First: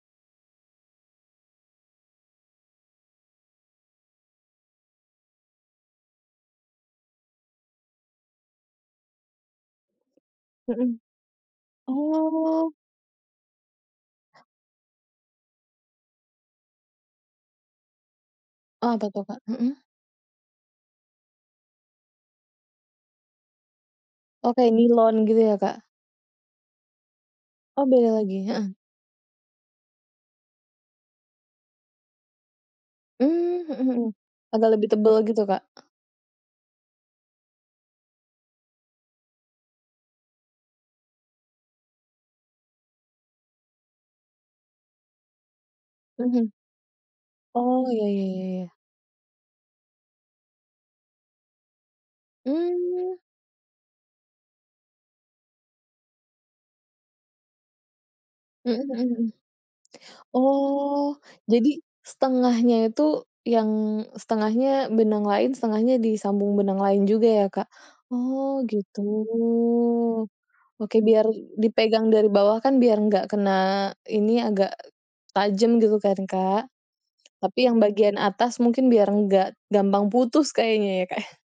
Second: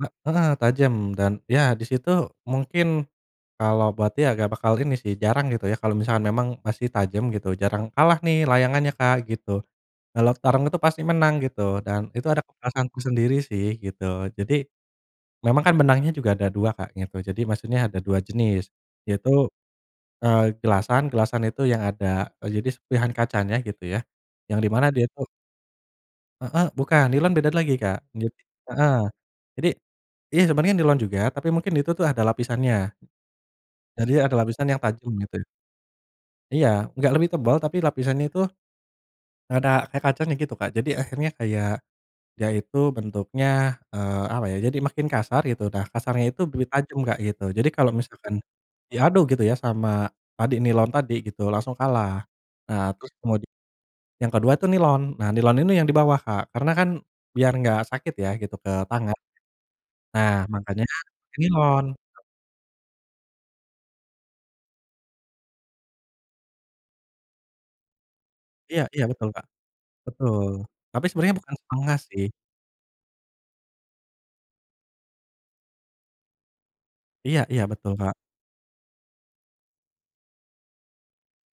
He heeh, tajem dan ya di situ mungkin kalau buat dia nggak bakal ini sih jarang gitu ya kalau misalkan memang masih tajam gitu jarang, kalah nih layangannya Kak, gitu. Kalau tarung itu Mhm. pasti menang gitu dan itu ada Oh. kepuasanku sendiri sih, gitu. Jadi memang kan benangnya juga ada 2 Kak gitu, jadi maksudnya ada 2 jenis Apa tuh, yaitu, Kak? Mhm. eee, gelasan, gelasan itu yang ada e jadi serpihan kacannya gitu ya, Oh yang di kayak mana dia itu nilon gitu ya, Kak? Heeh bukan, nilon beda lagi, Oh Kak. beda Jadi lagi, heeh. heeh, jadi iya, sebenarnya nilon juga tapi mungkin itu tuh ada lapisannya. Mmm, mhm mhm. Jadi ada lapisan Agak yang lebih tajam tebal gitu. gitu, Kak? Iya, enggak lebih tebel tapi lapisannya itu ada kayak kacanya gitu, Kak. Jadi akhirnya kayak dia itu bentuknya, eee, apa ya, jadi makin kasar gitu, nah kasarnya itu Mhm. duri tajam Kak, gitu. Jadi Oh, kalau iya iya misalkan iya iya. diadu gitu ya sama tadi nilon tadi gitu langsung kalah, nah terus Mmm. kemudi yang kedua tuh nilon. Nah nilon ini yang di bawah Kak, karena kan biar nggak sakit ya gitu ke Mhm mhm tangan, mhm. nah makanya Oh, pakai jadi nilon. 1/2-nya itu, yang 1/2-nya benang lain, 1/2-nya disambung benang lain juga ya, Kak? Oh Iya gitu. iya, betul Kak, betul. Oke Tapi biar sebenarnya bukan 1/2 dipegang sih. dari bawah kan biar enggak kena ini agak tajam gitu kan, Kak. Iya Tapi iya, yang betul, Kak. bagian atas mungkin biar enggak gampang putus kayaknya ya Kak?